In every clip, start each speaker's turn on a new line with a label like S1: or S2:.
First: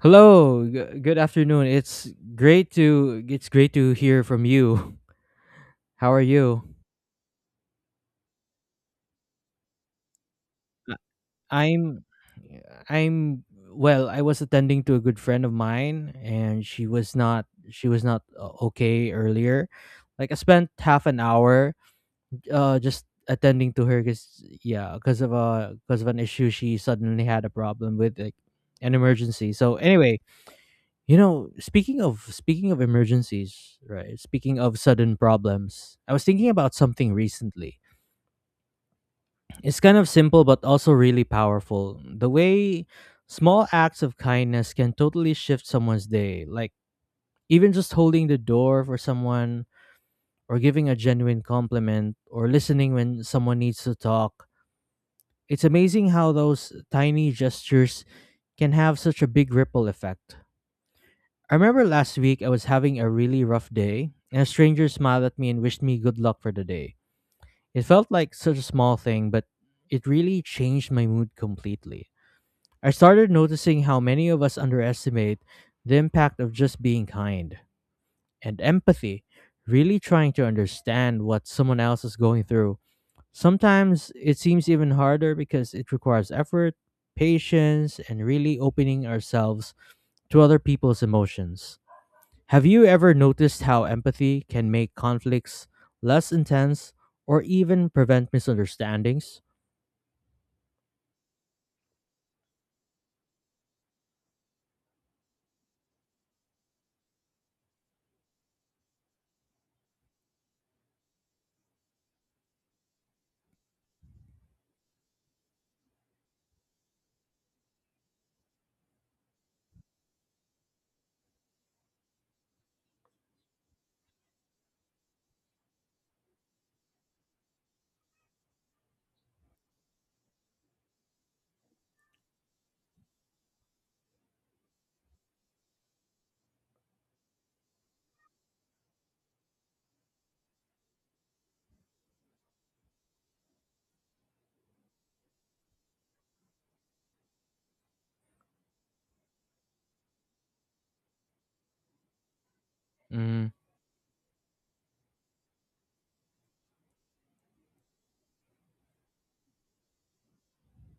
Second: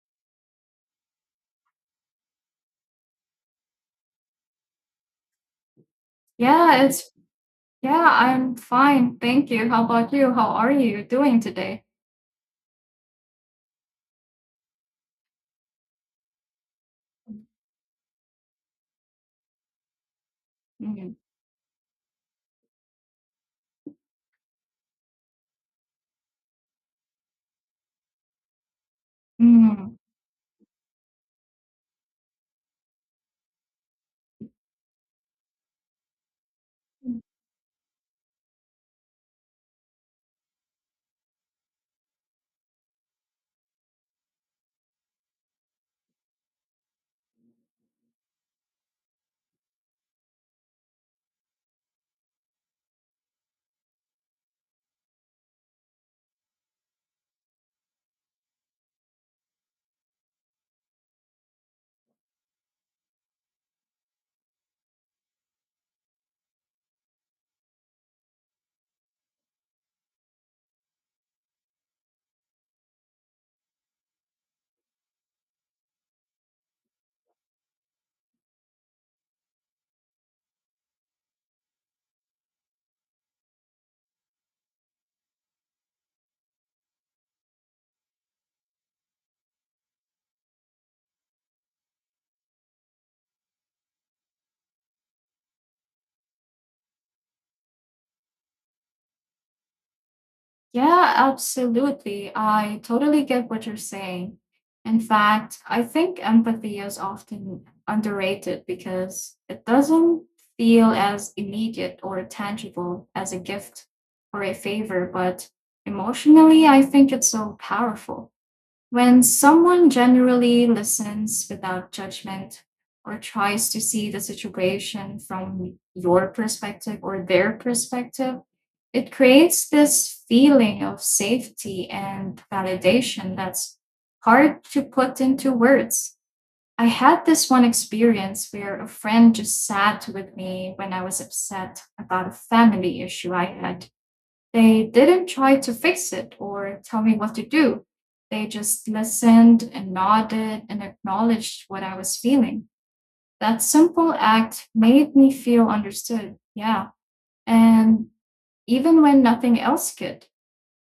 S1: Hello, good afternoon. It's great to hear from you. How are you?
S2: Yeah, it's yeah, I'm fine. Thank you. How about you? How are
S1: I-
S2: you doing today?
S1: I'm I'm well. I was attending to a good friend of mine and she was not okay earlier. Like I spent half
S2: Mm,
S1: an hour just attending to her cuz yeah, cuz of an issue. She suddenly had a problem with, like, an emergency. So
S2: mm.
S1: anyway, speaking of speaking of emergencies, right? Speaking of sudden problems, I was thinking about something recently. It's kind of simple but also really powerful. The way small acts of kindness can totally shift someone's day, like even just holding the door for someone or giving a genuine compliment or listening when someone needs to talk. It's amazing how those tiny gestures can have such a big ripple effect. I remember last week I was having a really rough day, and a stranger smiled at me and wished me good luck for the day. It felt like such a small thing, but it really changed my mood completely. I started noticing how many of us underestimate the impact of just being kind and empathy, really trying to understand what someone else is going through. Sometimes it seems even harder because it requires effort, patience, and really opening ourselves to other people's emotions. Have you ever noticed how empathy can make conflicts less intense or even prevent misunderstandings?
S2: Yeah, absolutely. I totally get what you're saying. In fact, I think empathy is often underrated because it doesn't feel as immediate or tangible as a gift or a favor, but emotionally, I think it's so powerful. When someone generally listens without judgment or tries to see the situation from your perspective or their perspective, it creates this feeling of safety and validation that's hard to put into words. I had this one experience where a friend just sat with me when I was upset about a family issue I had. They didn't try to fix it or tell me what to do. They just listened and nodded and acknowledged what I was feeling.
S1: Mm,
S2: That simple act made me feel understood. Yeah. And even when nothing else could,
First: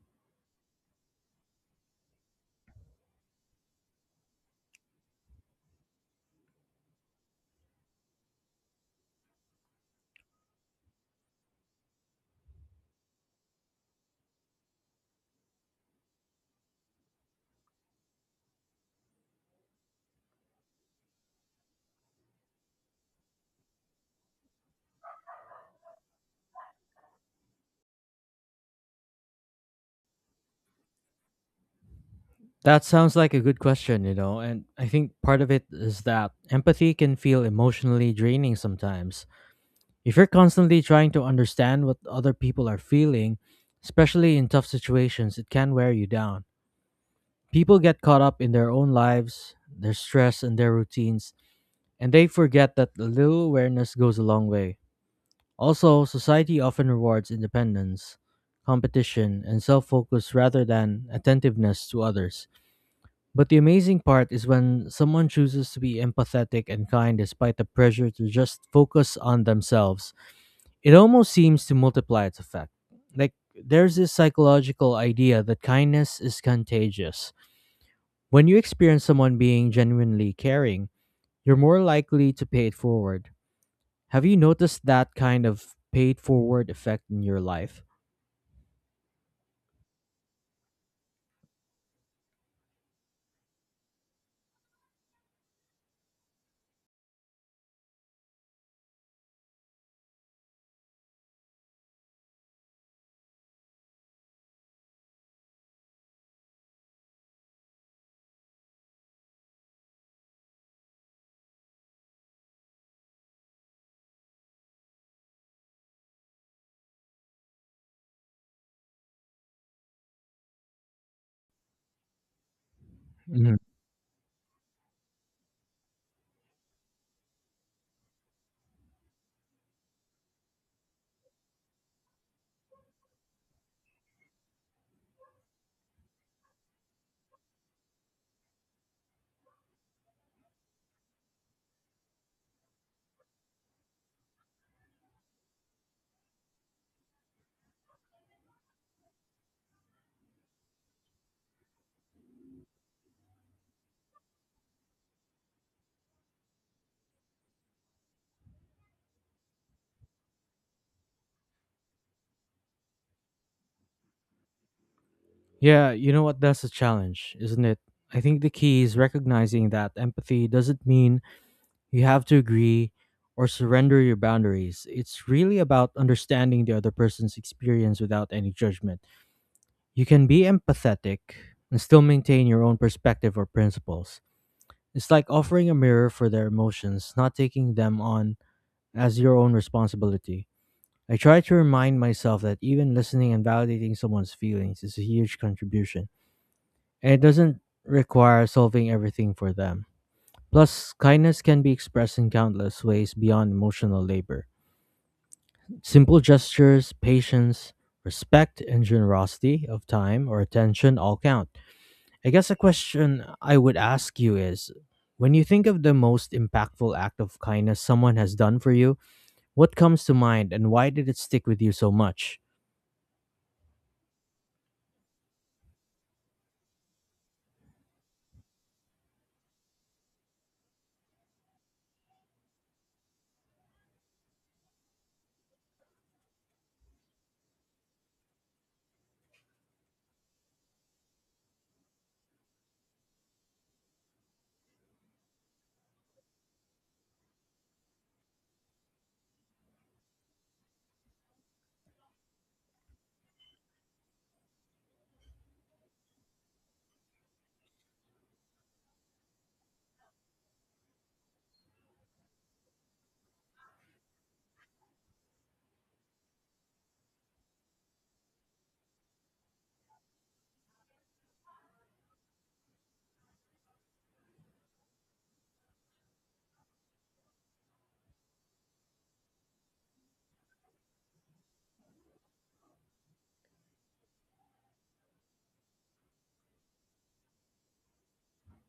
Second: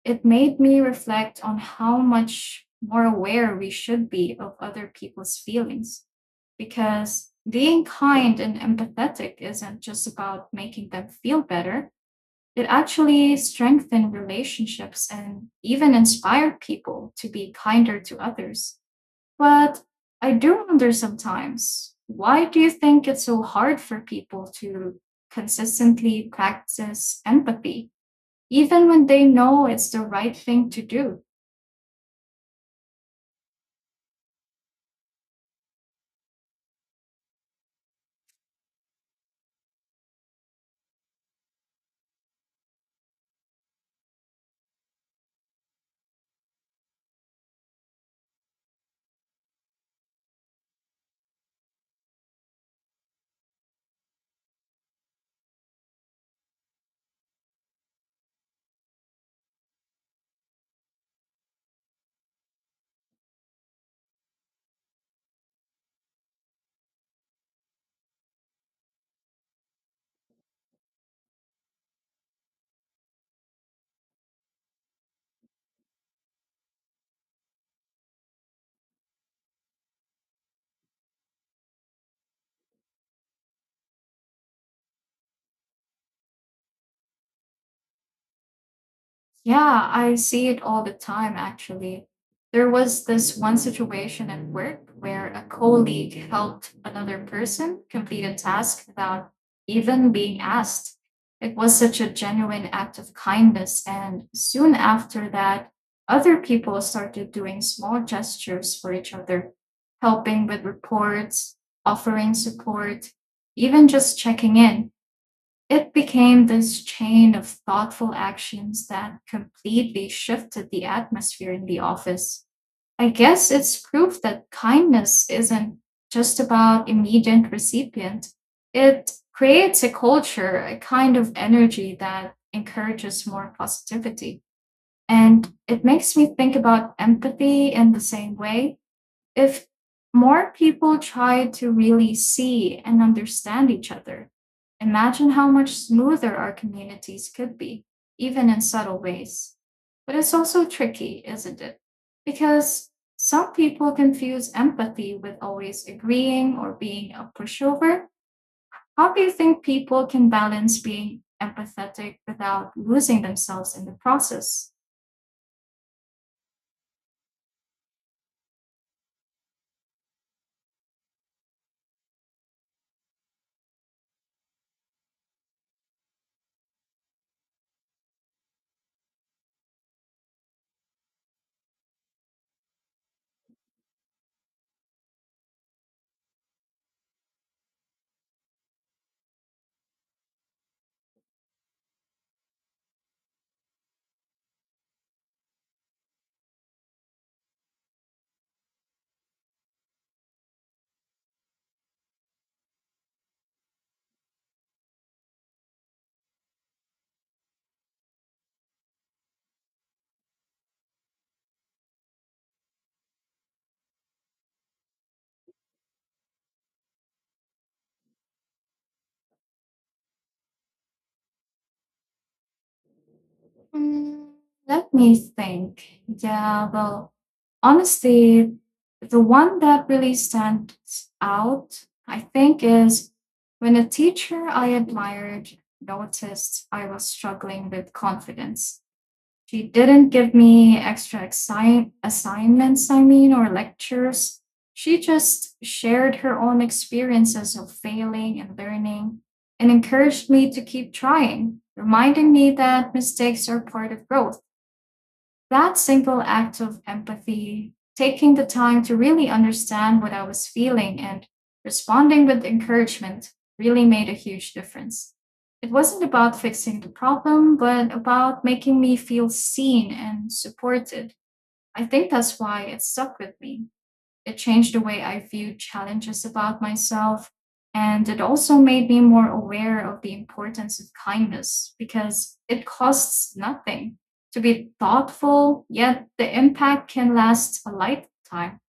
S2: it made me reflect on how much more aware we should be of other people's feelings because being kind and empathetic isn't just about making them feel better. It actually strengthened relationships and even inspired people to be kinder to others. But I do wonder sometimes, why do you think it's so hard for people to consistently practice empathy, even when they know it's the right thing to do?
S1: that sounds like a good question, and I think part of it is that empathy can feel emotionally draining sometimes. If you're constantly trying to understand what other people are feeling, especially in tough situations, it can wear you down. People get caught up in their own lives, their stress, and their routines, and they forget that a little awareness goes a long way. Also, society often rewards independence, competition, and self focus rather than attentiveness to others. But the amazing part is when someone chooses to be empathetic and kind despite the pressure to just focus on themselves, it almost seems to multiply its effect. Like, there's this psychological idea that kindness is contagious. When you experience someone being genuinely caring, you're more likely to pay it forward. Have you noticed that kind of paid forward effect in your life?
S2: Yeah, I see it all the time actually. There was this one situation at work where a colleague helped another person complete a task without even being asked. It was such a genuine act of kindness, and soon after that, other people started doing small gestures for each other, helping with reports, offering support, even just checking in. It became this chain of thoughtful actions that completely shifted the atmosphere in the office. I guess
S1: Mhm.
S2: it's proof that kindness isn't just about immediate recipient. It creates a culture, a kind of energy that encourages more positivity. And it makes me think about empathy in the same way. If more people try to really see and understand each other, imagine how much smoother our communities could be, even in subtle ways. But it's also tricky, isn't it? Because some people confuse empathy with always agreeing or being a pushover. How do you think people can balance being empathetic without losing themselves in the process?
S1: Yeah, you know what? That's a challenge, isn't it? I think the key is recognizing that empathy doesn't mean you have to agree or surrender your boundaries. It's really about understanding the other person's experience without any judgment. You can be empathetic and still maintain your own perspective or principles. It's like offering a mirror for their emotions, not taking them on as your own responsibility. I try to remind myself that even listening and validating someone's feelings is a huge contribution, and it doesn't require solving everything for them. Plus, kindness can be expressed in countless ways beyond emotional labor. Simple gestures, patience, respect, and generosity of time or attention all count. I guess a question I would ask you is, when you think of the most impactful act of kindness someone has done for you, what comes to mind and why did it stick with you so much?
S2: Mm, let me think. Yeah, well, honestly, the one that really stands out, I think, is when a teacher I admired noticed I was struggling with confidence. She didn't give me extra assignments, I mean, or lectures. She just shared her own experiences of failing and learning and encouraged me to keep trying, reminding me that mistakes are part of growth. That single act of empathy, taking the time to really understand what I was feeling and responding with encouragement, really made a huge difference. It wasn't about fixing the problem, but about making me feel seen and supported. I think that's why it stuck with me. It changed the way I viewed challenges about myself. And it also made me more aware of the importance of kindness because it costs nothing to be thoughtful, yet the impact can last a lifetime.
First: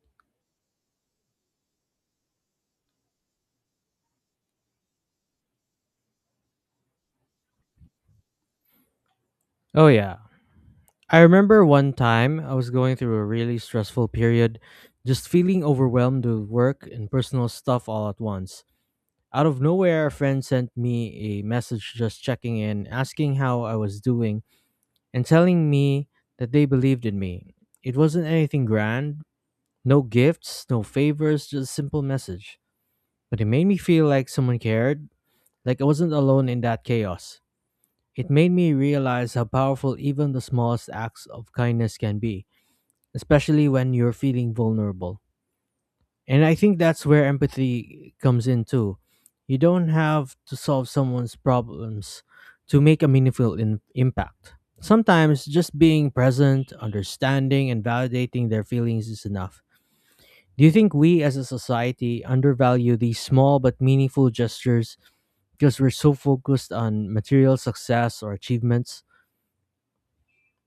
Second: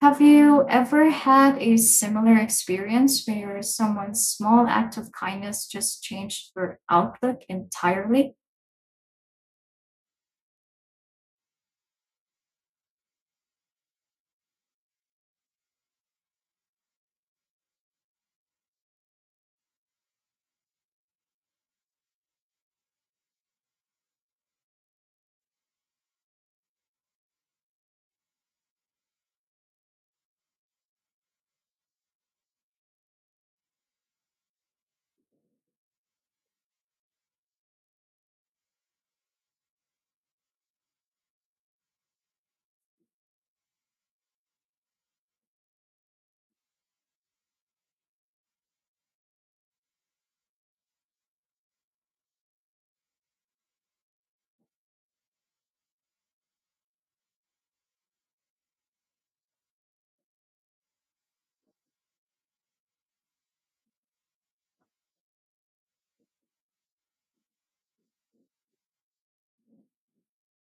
S2: Have you ever had a similar experience where someone's small act of kindness just changed your outlook entirely?
S1: Oh, yeah. I remember one time I was going through a really stressful period, just feeling overwhelmed with work and personal stuff all at once. Out of nowhere, a friend sent me a message just checking in, asking how I was doing, and telling me that they believed in me. It wasn't anything grand, no gifts, no favors, just a simple message. But it made me feel like someone cared, like I wasn't alone in that chaos. It made me realize how powerful even the smallest acts of kindness can be, especially when you're feeling vulnerable. And I think that's where empathy comes in too. You don't have to solve someone's problems to make a meaningful impact. Sometimes just being present, understanding, and validating their feelings is enough. Do you think we as a society undervalue these small but meaningful gestures because we're so focused on material success or achievements?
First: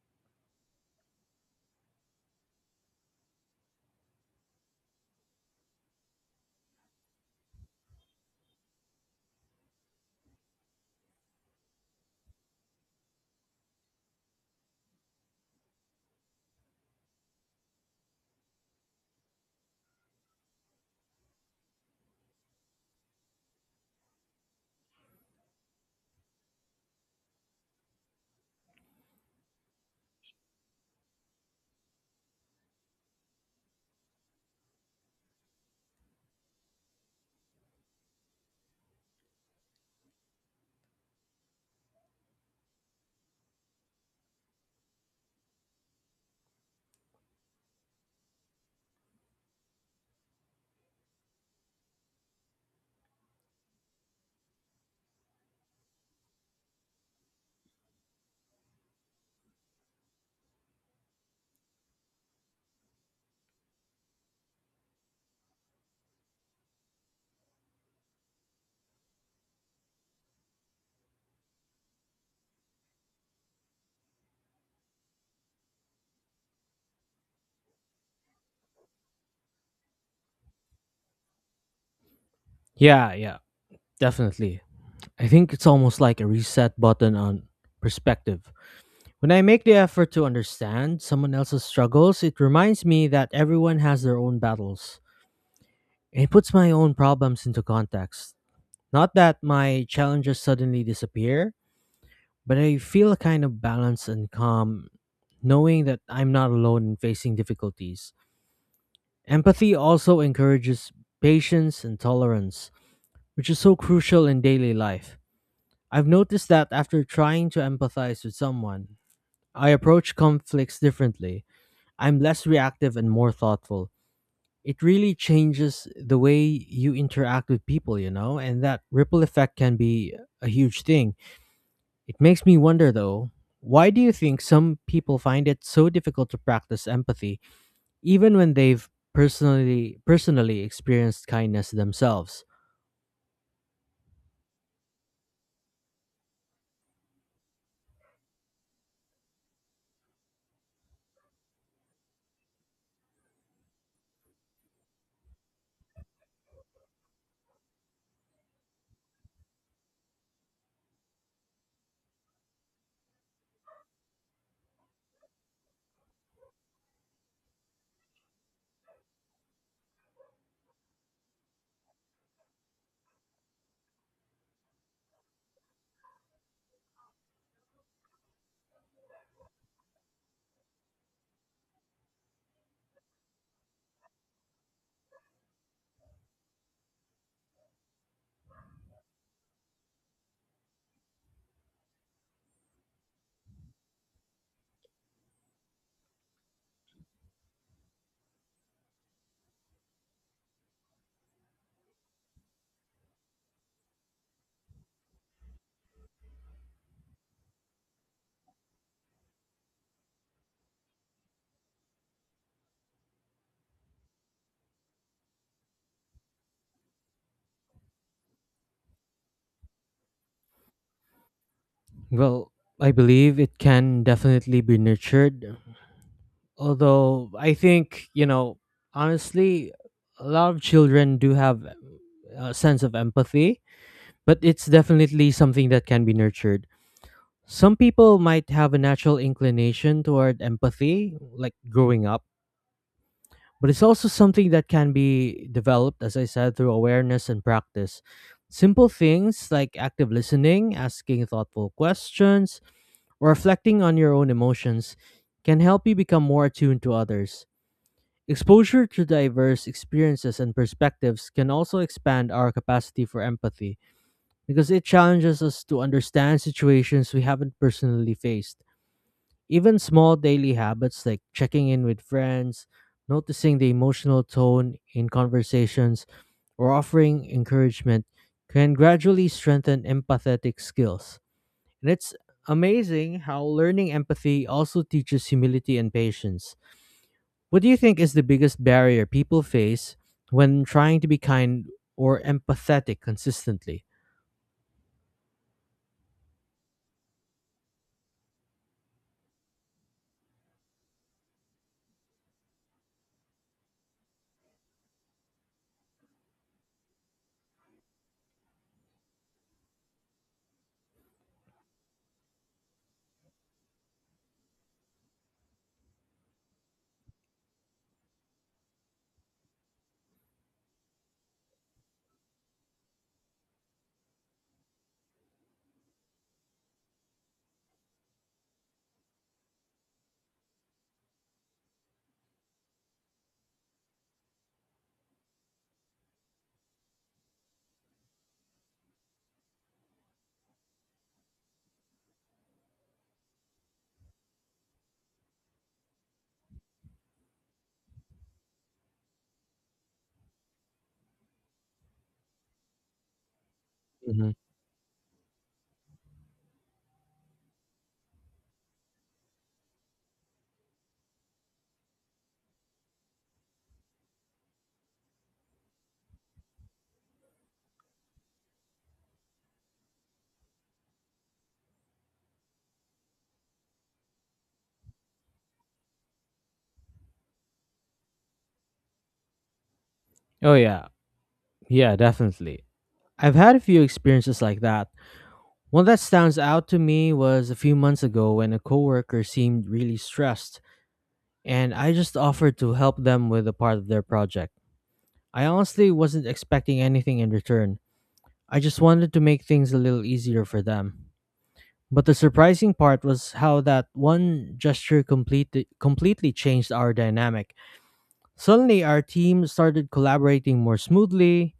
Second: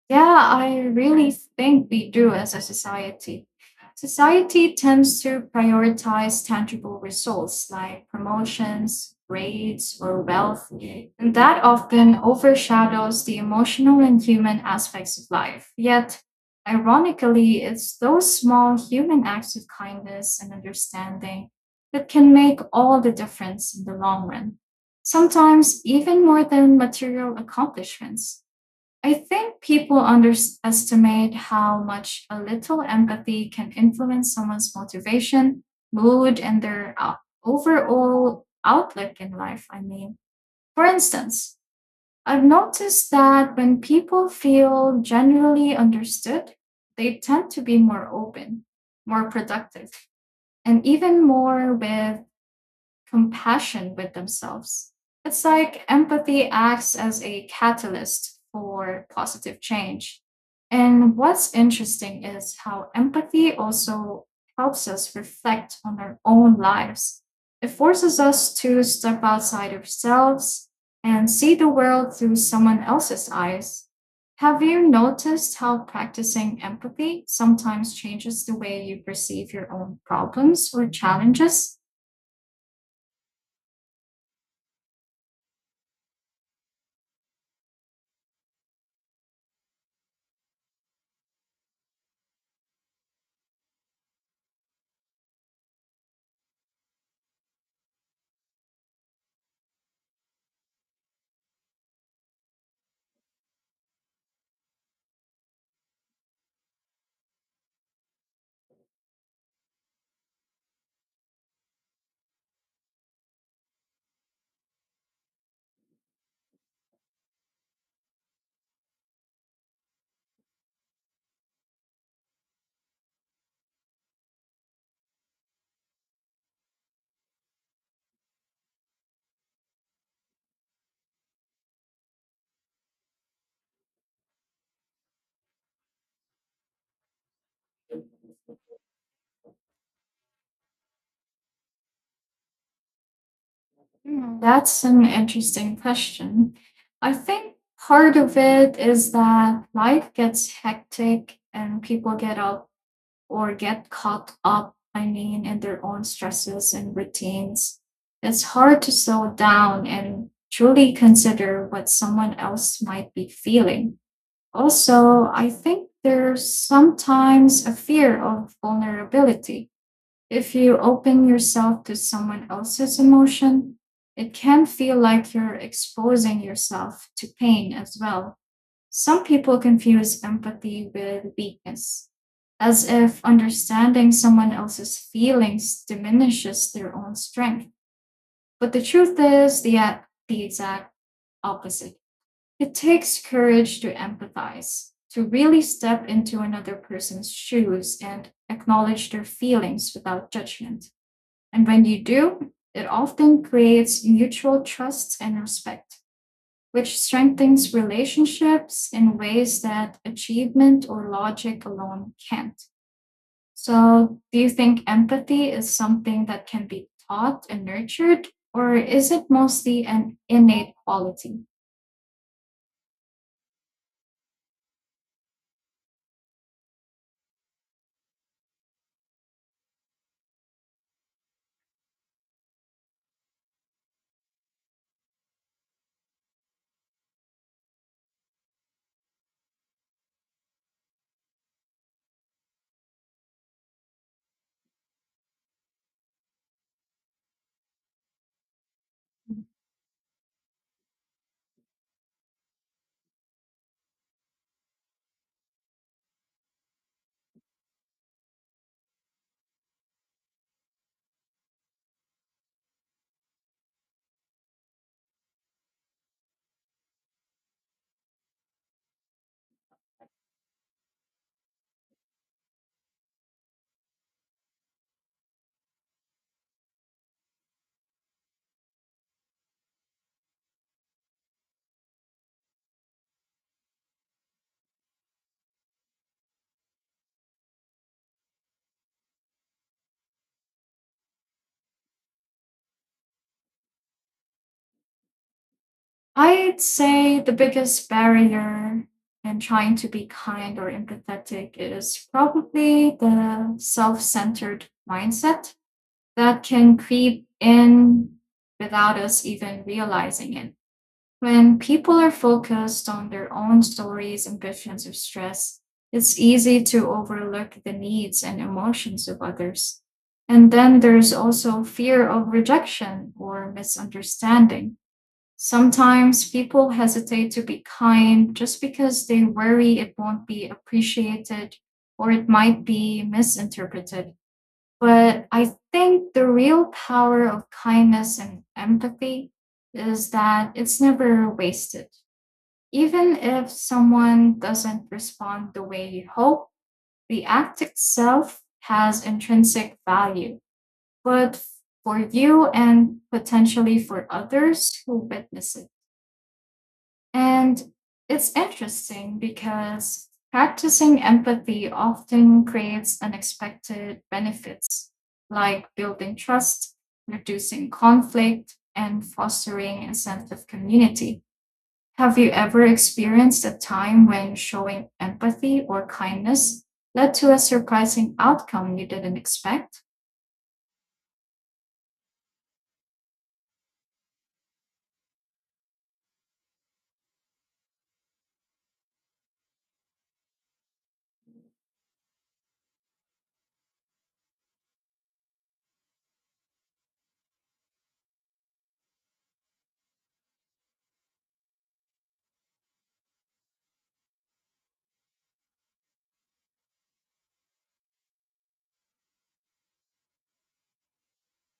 S2: Yeah, I really think we do as a society. Society tends to prioritize tangible results like promotions, grades, or wealth, and that often overshadows the emotional and human aspects of life. Yet, ironically, it's those small human acts of kindness and understanding that can make all the difference in the long run, sometimes even more than material accomplishments. I think people underestimate how much a little empathy can influence someone's motivation, mood, and their overall outlook in life. I mean, for instance, I've noticed that when people feel generally understood, they tend to be more open, more productive, and even more with compassion with themselves. It's like empathy acts as a catalyst for positive change. And what's interesting is how empathy also helps us reflect on our own lives. It forces us to step outside ourselves and see the world through someone else's eyes. Have you noticed how practicing empathy sometimes changes the way you perceive your own problems or challenges?
S1: Yeah, yeah, definitely. I think it's almost like a reset button on perspective. When I make the effort to understand someone else's struggles, it reminds me that everyone has their own battles. It puts my own problems into context. Not that my challenges suddenly disappear, but I feel a kind of balance and calm, knowing that I'm not alone in facing difficulties. Empathy also encourages patience and tolerance, which is so crucial in daily life. I've noticed that after trying to empathize with someone, I approach conflicts differently. I'm less reactive and more thoughtful. It really changes the way you interact with people, and that ripple effect can be a huge thing. It makes me wonder though, why do you think some people find it so difficult to practice empathy even when they've personally experienced kindness themselves?
S2: Hmm. That's an interesting question. I think part of it is that life gets hectic and people get up or get caught up, I mean, in their own stresses and routines. It's hard to slow down and truly consider what someone else might be feeling. Also, I think there's sometimes a fear of vulnerability. If you open yourself to someone else's emotion, it can feel like you're exposing yourself to pain as well. Some people confuse empathy with weakness, as if understanding someone else's feelings diminishes their own strength. But the truth is the exact opposite. It takes courage to empathize, to really step into another person's shoes and acknowledge their feelings without judgment. And when you do, it often creates mutual trust and respect, which strengthens relationships in ways that achievement or logic alone can't. So, do you think empathy is something that can be taught and nurtured, or is it mostly an innate quality?
S1: Well, I believe it can definitely be nurtured, although I think, honestly, a lot of children do have a sense of empathy, but it's definitely something that can be nurtured. Some people might have a natural inclination toward empathy, like growing up, but it's also something that can be developed, as I said, through awareness and practice. Simple things like active listening, asking thoughtful questions, or reflecting on your own emotions can help you become more attuned to others. Exposure to diverse experiences and perspectives can also expand our capacity for empathy, because it challenges us to understand situations we haven't personally faced. Even small daily habits like checking in with friends, noticing the emotional tone in conversations, or offering encouragement can gradually strengthen empathetic skills. And it's amazing how learning empathy also teaches humility and patience. What do you think is the biggest barrier people face when trying to be kind or empathetic consistently?
S2: I'd say the biggest barrier in trying to be kind or empathetic is probably the self centered mindset that can creep in without us even realizing it. When people are focused on their own stories, ambitions, or stress, it's easy to overlook the needs and emotions of others. And then there's also fear of rejection or misunderstanding. Sometimes people hesitate to be kind just because they worry it won't be appreciated or it might be misinterpreted. But I think the real power of kindness and empathy is that it's never wasted. Even if someone doesn't respond the way you hope, the act itself has intrinsic value, but for you and potentially for
S1: Hmm.
S2: others who witness it. And it's interesting because practicing empathy often creates unexpected benefits like building trust, reducing conflict, and fostering a sense of community. Have you ever experienced a time when showing empathy or kindness led to a surprising outcome you didn't expect?
S1: Oh, yeah. Yeah, definitely. I've had a few experiences like that. One that stands out to me was a few months ago when a coworker seemed really stressed, and I just offered to help them with a part of their project. I honestly wasn't expecting anything in return. I just wanted to make things a little easier for them. But the surprising part was how that one gesture completely changed our dynamic. Suddenly our team started collaborating more smoothly.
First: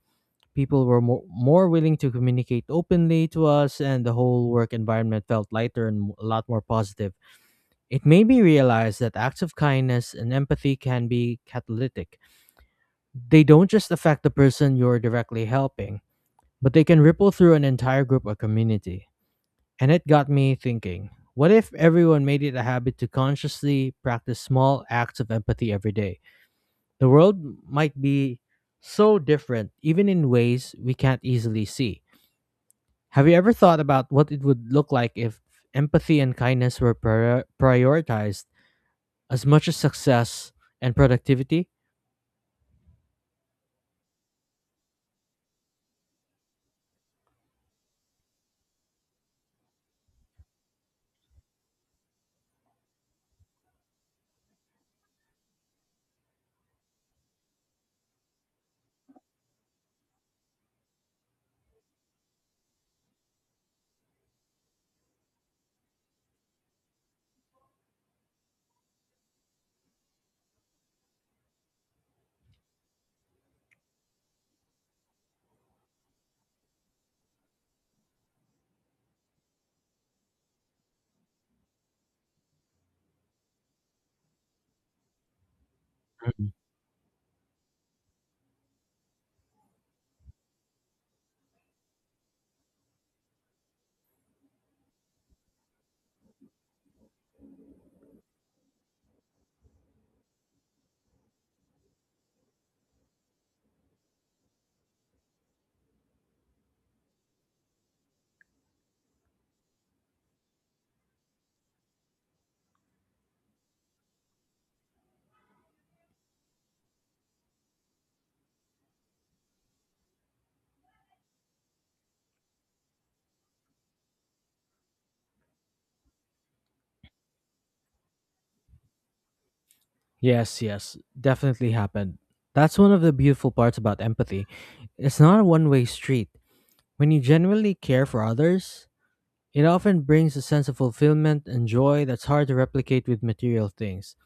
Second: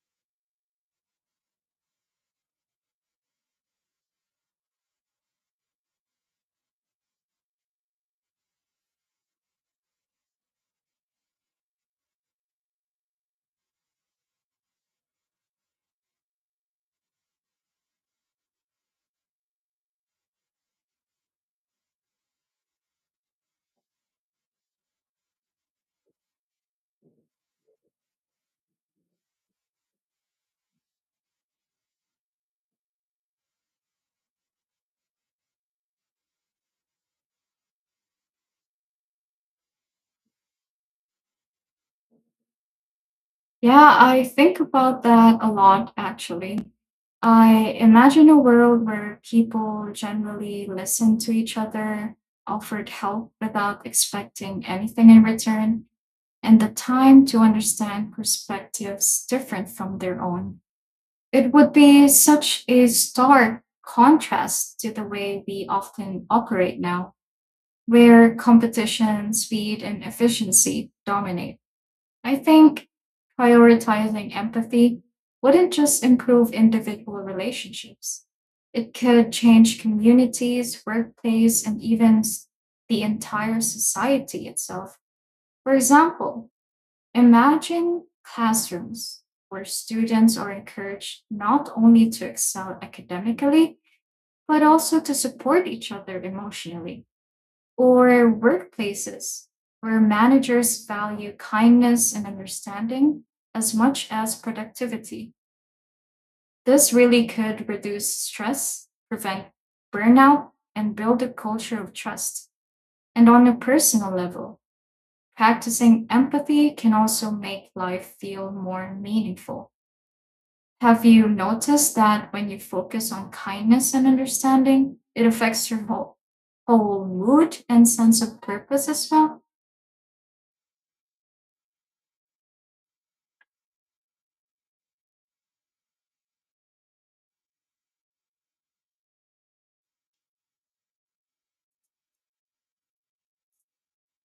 S1: People were more willing to communicate openly to us, and the whole work environment felt lighter and a lot more positive. It made me realize that acts of kindness and empathy can be catalytic. They don't just affect the person you're directly helping, but they can ripple through an entire group or community. And it got me thinking, what if everyone made it a habit to consciously practice small acts of empathy every day? The world might be so different, even in ways we can't easily see. Have you ever thought about what it would look like if empathy and kindness were prioritized as much as success and productivity?
S2: Yeah, I think about that a lot actually. I imagine a world where people generally listen to each other, offered help without expecting anything in return, and the time to understand perspectives different from their own. It would be such a stark contrast to the way we often operate now, where competition, speed, and efficiency dominate. I think prioritizing empathy wouldn't just improve individual relationships, it could change communities, workplace, and even the entire society itself. For example,
S1: Mhm.
S2: imagine classrooms where students are encouraged not only to excel academically, but also to support each other emotionally, or workplaces where managers value kindness and understanding as much as productivity. This really could reduce stress, prevent burnout, and build a culture of trust. And on a personal level, practicing empathy can also make life feel more meaningful. Have you noticed that when you focus on kindness and understanding, it affects your whole mood and sense of purpose as well?
S1: Yes, yes, definitely happened. That's one of the beautiful parts about empathy. It's not a one way street. When you genuinely care for others, it often brings a sense of fulfillment and joy that's hard to replicate with material things.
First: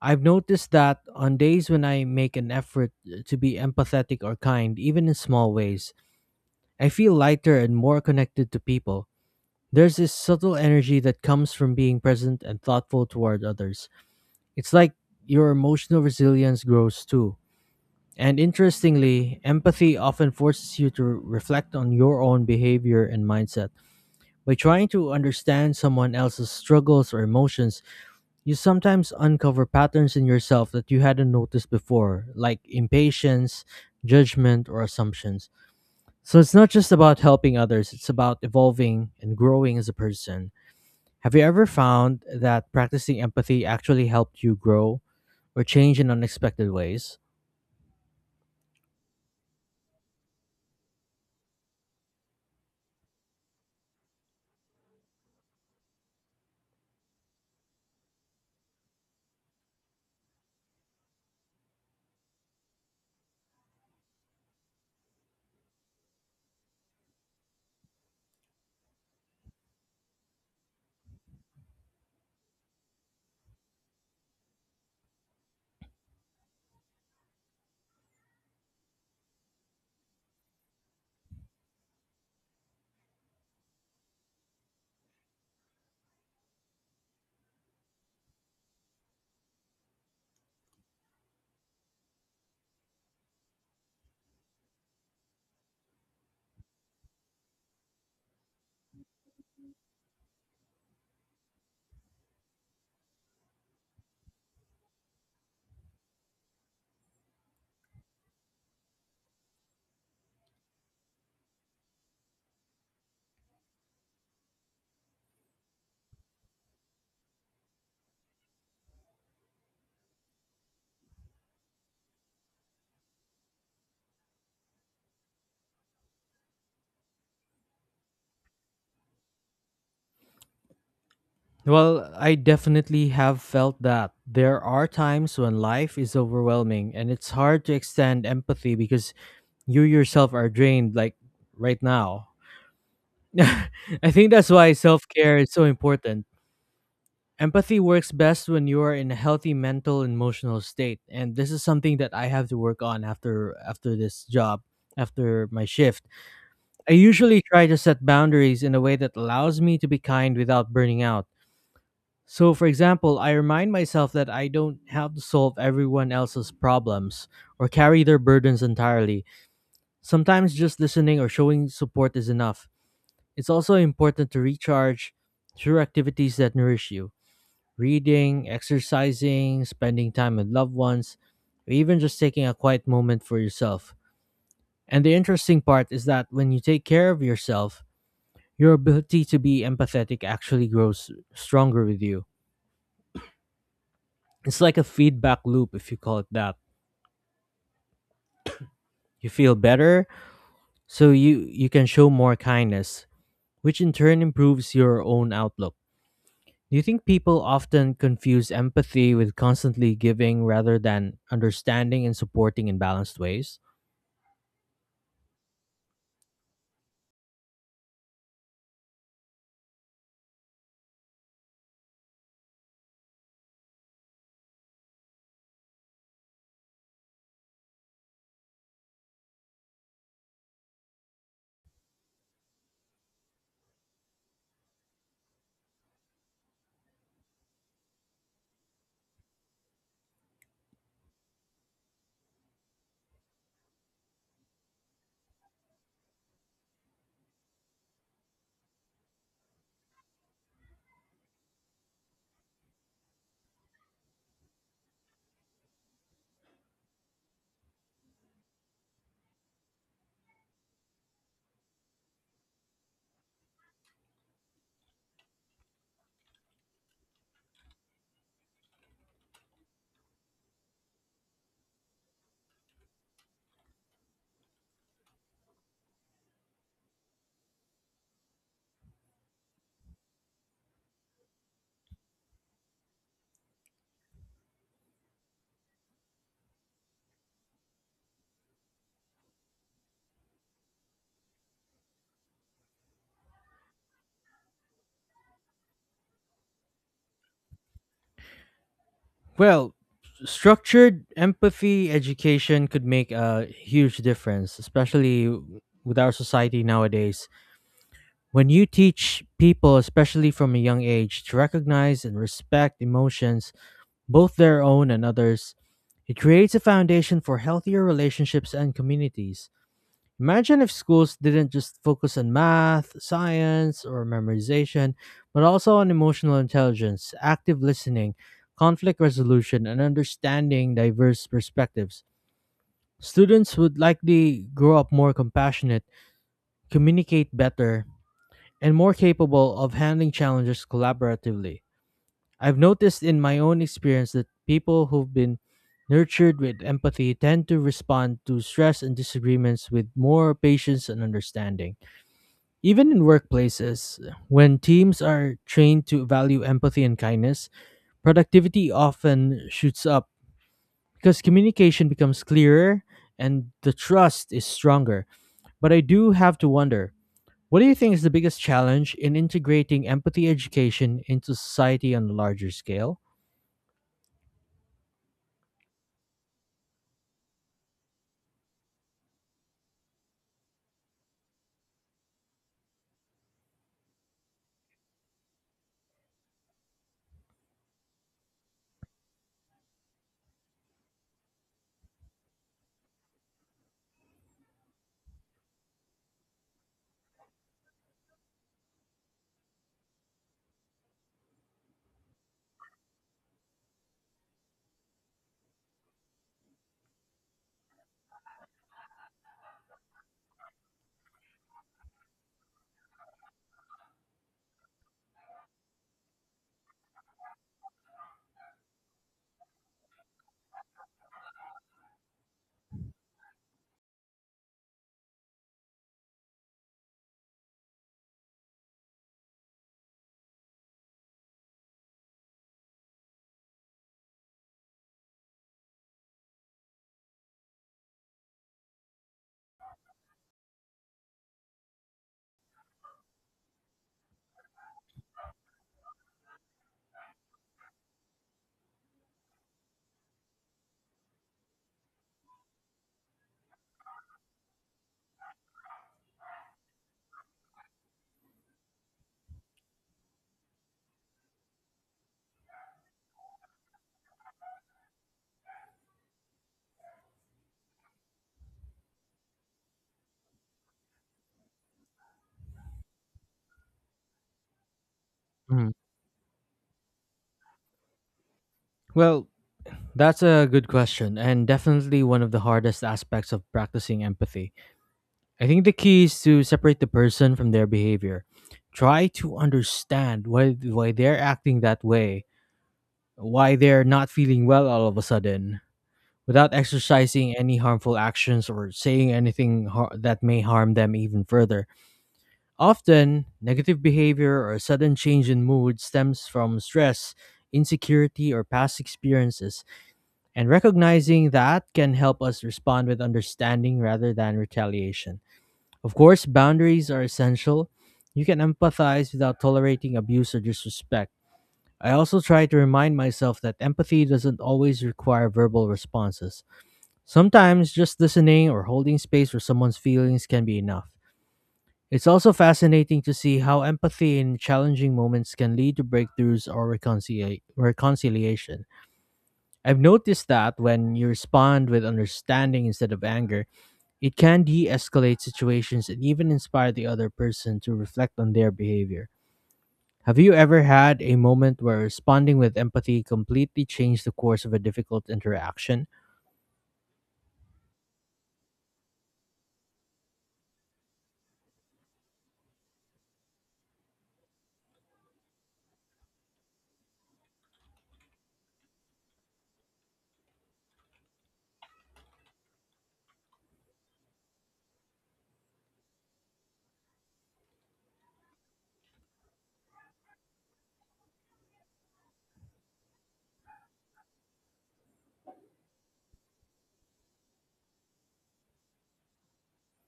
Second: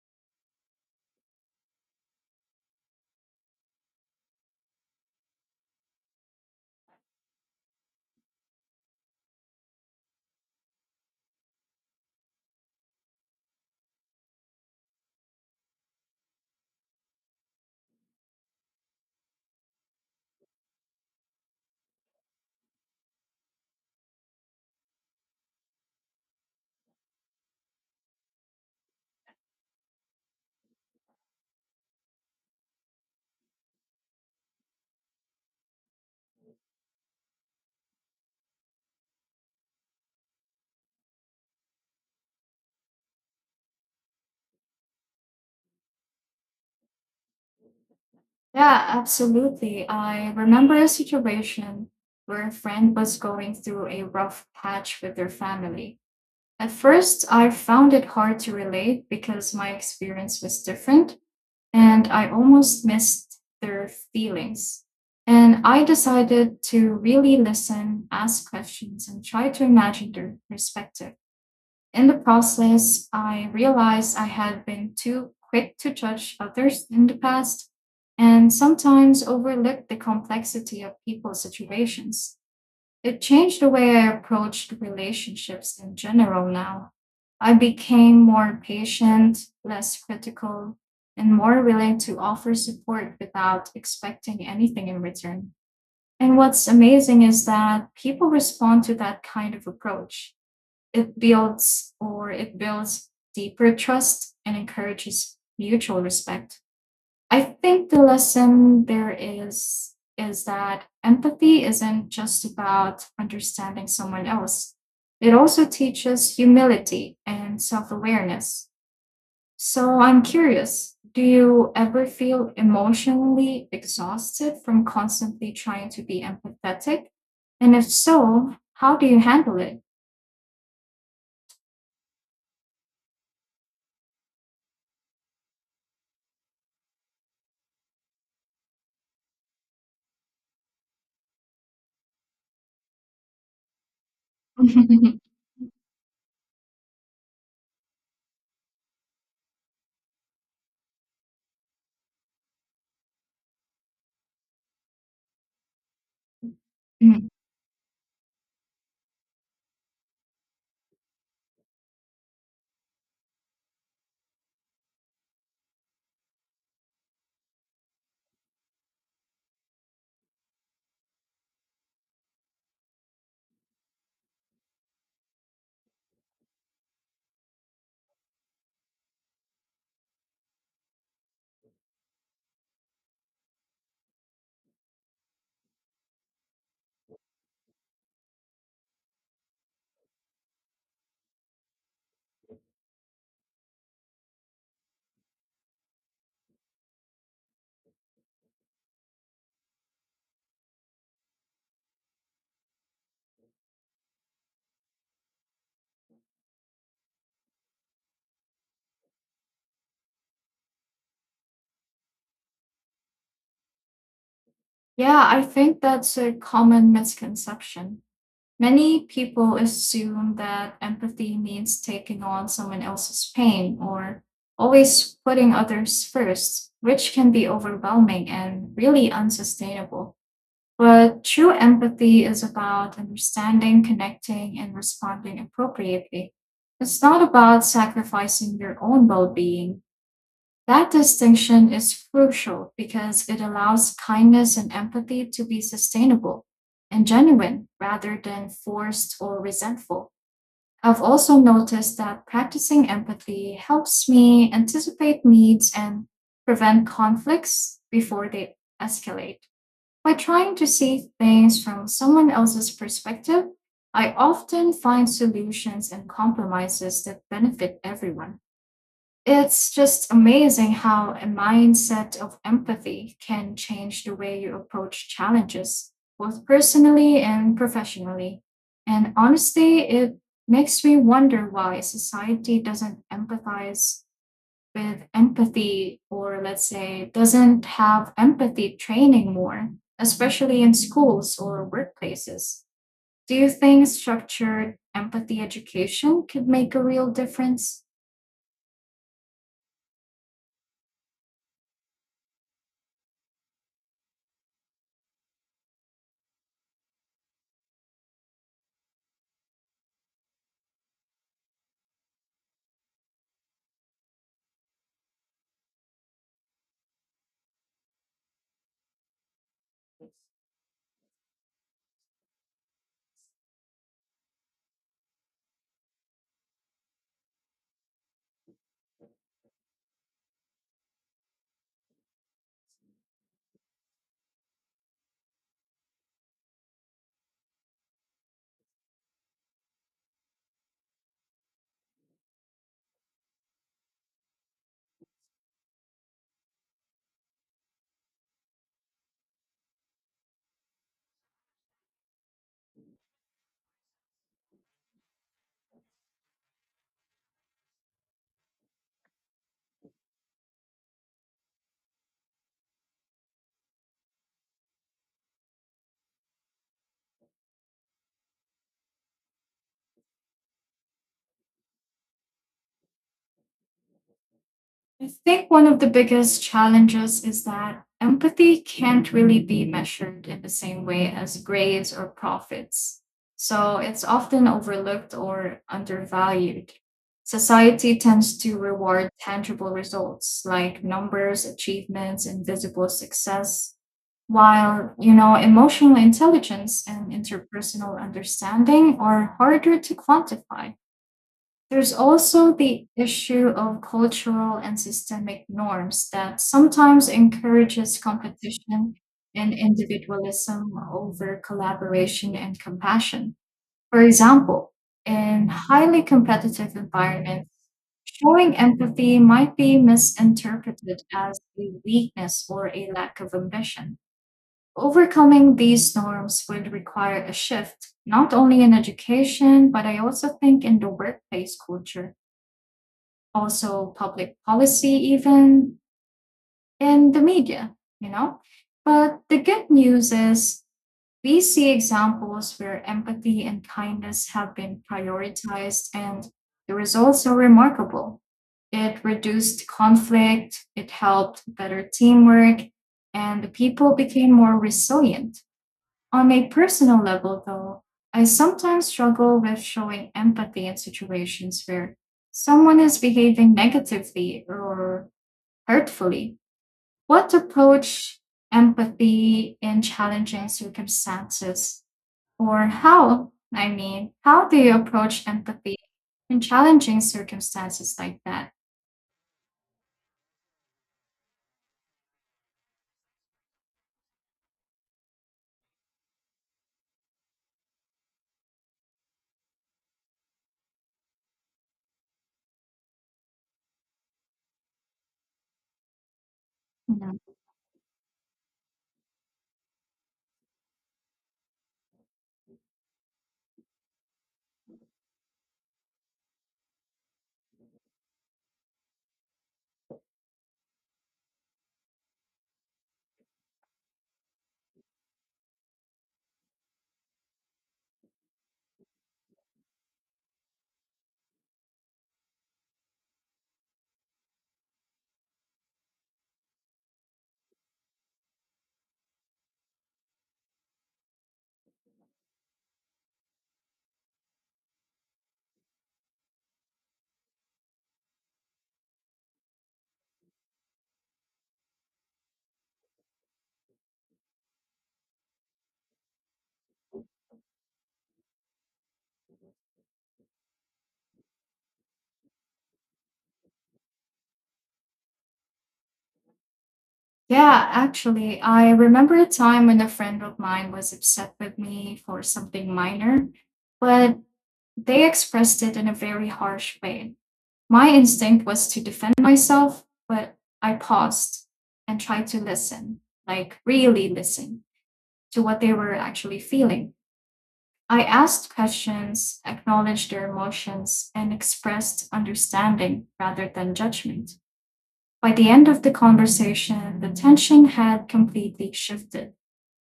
S1: I've noticed that on days when I make an effort to be empathetic or kind, even in small ways, I feel lighter and more connected to people. There's this subtle energy that comes from being present and thoughtful toward others. It's like your emotional resilience grows too. And interestingly, empathy often forces you to reflect on your own behavior and mindset. By trying to understand someone else's struggles or emotions, you sometimes uncover patterns in yourself that you hadn't noticed before, like impatience, judgment, or assumptions. So it's not just about helping others, it's about evolving and growing as a person. Have you ever found that practicing empathy actually helped you grow or change in unexpected ways?
S2: Yeah, absolutely. I remember a situation where a friend was going through a rough patch with their family. At first, I found it hard to relate because my experience was different, and I almost missed their feelings. And I decided to really listen, ask questions, and try to imagine their perspective. In the process, I realized I had been too quick to judge others in the past and sometimes overlooked the complexity of people's situations. It changed the way I approached relationships in general now. I became more patient, less critical, and more willing to offer support without expecting anything in return. And what's amazing is that people respond to that kind of approach. It builds deeper trust and encourages mutual respect. I think the lesson there is that empathy isn't just about understanding someone else. It also teaches humility and self-awareness. So I'm curious, do you ever feel emotionally exhausted from constantly trying to be empathetic? And if so, how do you handle it?
S1: Well, I definitely have felt that. There are times when life is overwhelming and it's hard to extend empathy because you yourself are drained, like right now. I think that's why self care is so important. Empathy works best when you are in a healthy mental and emotional state. And this is something that I have to work on after this job, after my shift. I
S2: Mhm.
S1: usually try to set boundaries in a way that allows me to be kind without burning out. So for example, I remind myself that I don't have to solve everyone else's problems or carry their burdens entirely. Sometimes just listening or showing support is enough. It's also important to recharge through activities that nourish you: reading, exercising, spending time with loved ones, or even just taking a quiet moment for yourself. And the interesting part is that when you take care of yourself, your ability to be empathetic actually grows stronger with you. It's like a feedback loop, if you call it that. You feel better, so you can show more kindness, which in turn improves your own outlook. Do you think people often confuse empathy with constantly giving rather than understanding and supporting in balanced ways?
S2: Yeah, I think that's a common misconception. Many people assume that empathy means taking on someone else's pain or always putting others first, which can be overwhelming and really unsustainable. But true empathy is about understanding, connecting, and responding appropriately. It's not about sacrificing your own well being. That distinction is crucial because it allows kindness and empathy to be sustainable and genuine rather than forced or resentful. I've also noticed that practicing empathy helps me anticipate needs and prevent conflicts before they escalate. By trying to see things from someone else's perspective, I often find solutions and compromises that benefit everyone. It's just amazing how a mindset of empathy can change the way you approach challenges, both personally and professionally. And honestly, it makes me wonder why society doesn't empathize with empathy, or let's say, doesn't have empathy training more, especially in schools or workplaces. Do you think structured empathy education could make a real difference?
S1: Well, structured empathy education could make a huge difference, especially with our society nowadays. When you teach people, especially from a young age, to recognize and respect emotions, both their own and others, it creates a foundation for healthier relationships and communities. Imagine if schools didn't just focus on math, science, or memorization, but also on emotional intelligence, active listening, conflict resolution, and understanding diverse perspectives. Students would likely grow up more compassionate, communicate better, and more capable of handling challenges collaboratively. I've noticed in my own experience that people who've been nurtured with empathy tend to respond to stress and disagreements with more patience and understanding. Even in workplaces, when teams are trained to value empathy and kindness, productivity often shoots up because communication becomes clearer and the trust is stronger. But I do have to wonder, what do you think is the biggest challenge in integrating empathy education into society on a larger scale?
S2: I think one of the biggest challenges is that empathy can't really be measured in the same way as grades or profits. So it's often overlooked or undervalued. Society tends to reward tangible results like numbers, achievements, and visible success, while, you know, emotional intelligence and interpersonal understanding are harder to quantify. There's also the issue of cultural and systemic norms that sometimes encourages competition and individualism over collaboration and compassion. For example, in highly competitive environments, showing empathy might be misinterpreted as a weakness or a lack of ambition. Overcoming these norms would require a shift, not only in education, but I also think in the workplace culture, also public policy, even, and the media, you know. But the good news is we see examples where empathy and kindness have been prioritized, and the results are remarkable. It reduced conflict, it helped better teamwork, and the people became more resilient. On a personal level, though, I sometimes struggle with showing empathy in situations where someone is behaving negatively or hurtfully. What approach empathy in challenging circumstances? Or how, I mean, how do you approach
S1: Mhm.
S2: empathy in challenging circumstances like that?
S1: Well, that's a good question, and definitely one of the hardest aspects of practicing empathy. I think the key is to separate the person from their behavior. Try to understand why they're acting that way, why they're not feeling well all of a sudden, without
S2: Yeah.
S1: exercising any harmful actions or saying anything that may harm them even further. Often, negative behavior or a sudden change in mood stems from stress, insecurity, or past experiences, and recognizing that can help us respond with understanding rather than retaliation. Of course, boundaries are essential. You can empathize without tolerating abuse or disrespect. I also try to remind myself that empathy doesn't always require verbal responses. Sometimes just listening or holding space for someone's feelings can be enough. It's also fascinating to see how empathy in challenging moments can lead to breakthroughs or reconciliation. I've noticed that when you respond with understanding instead of anger, it can de escalate situations and even inspire the other person to reflect on their behavior. Have you ever had a moment where responding with empathy completely changed the course of a difficult interaction?
S2: Yeah, actually, I remember a time when a friend of mine was upset with me for something minor, but they expressed it in a very harsh way. My instinct was to defend myself, but I paused and tried to listen, like really listen to what they were actually feeling. I asked questions, acknowledged their emotions, and expressed understanding rather than judgment. By the end of the conversation, the tension had completely shifted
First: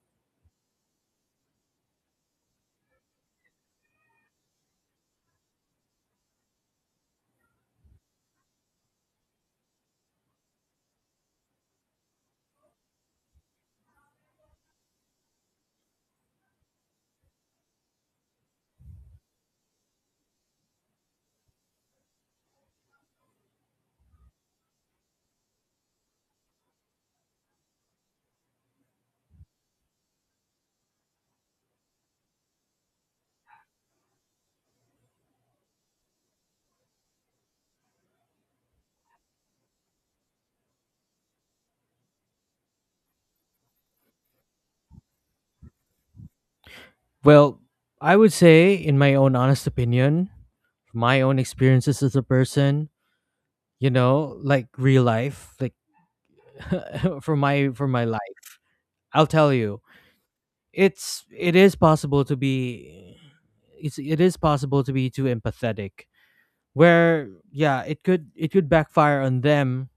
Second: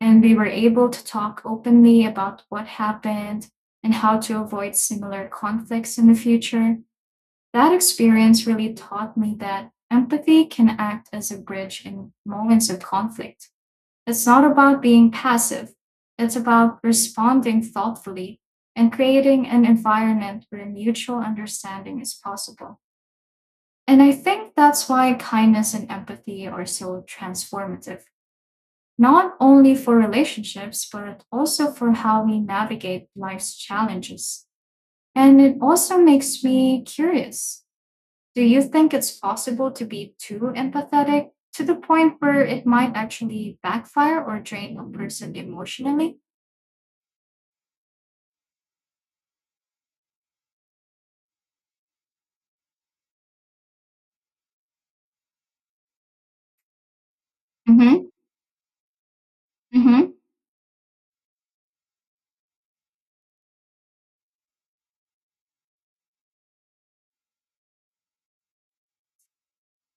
S2: and we were able to talk openly about what happened and how to avoid similar conflicts in the future. That experience really taught me that empathy can act as a bridge in moments of conflict. It's not about being passive, it's about responding thoughtfully and creating an environment where mutual understanding is possible. And I think that's why kindness and empathy are so transformative, not only for relationships, but also for how we navigate life's challenges. And it also makes me curious. Do you think it's possible to be too empathetic to the point where it might actually backfire or drain a person emotionally?
S1: Well, I would say, in my own honest opinion, my own experiences as a person, you know, like real life, like for my
S2: Mm-hmm.
S1: life, I'll tell you,
S2: Mm-hmm.
S1: it's it is possible to be, it's it is possible to be too empathetic where, yeah, it could backfire on them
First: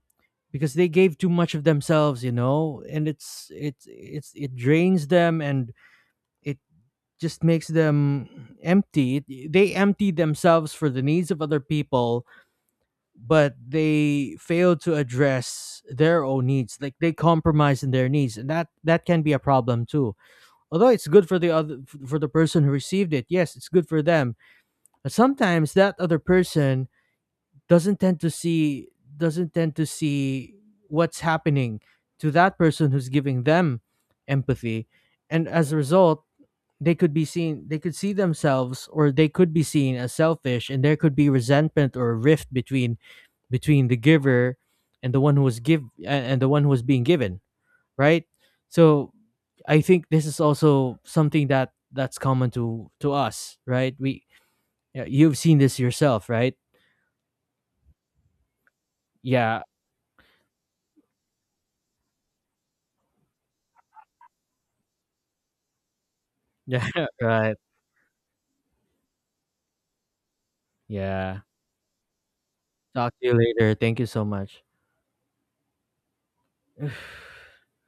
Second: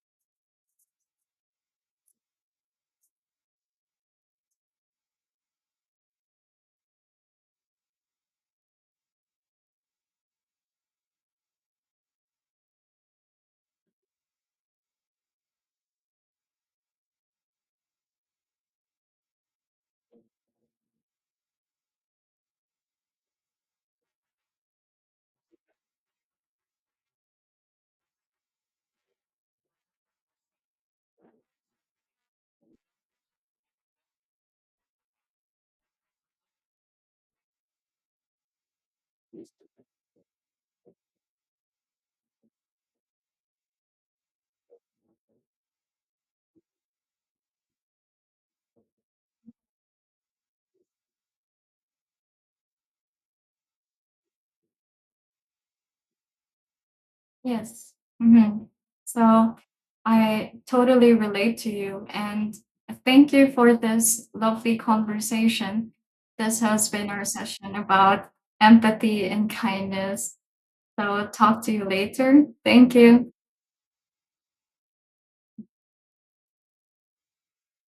S1: because they gave too much of themselves, you know, and it drains them and it just makes them empty. They empty themselves for the needs of other people, but they fail to address their own needs, like they compromise in their needs, and that can be a problem too. Although it's good for the other, for the person who received it, yes, it's good for them, but sometimes that other person doesn't tend to see doesn't tend to see what's happening to that person who's giving them empathy. And as a result, they could see themselves, or they could be seen as selfish, and there could be resentment or a rift between, between the giver and the one who was give a- and the one who was being given, right? So I think this is also something that that's common to us, right? We, yeah, you've seen this yourself, right?
S2: Yes. Hmm. So
S1: Yeah.
S2: I totally relate to you. And thank you for this lovely conversation. This has
S1: Yeah.
S2: been our
S1: Right.
S2: session about empathy and kindness. So,
S1: Yeah.
S2: talk to you later. Thank
S1: Talk to
S2: you.
S1: you later. Thank you so much.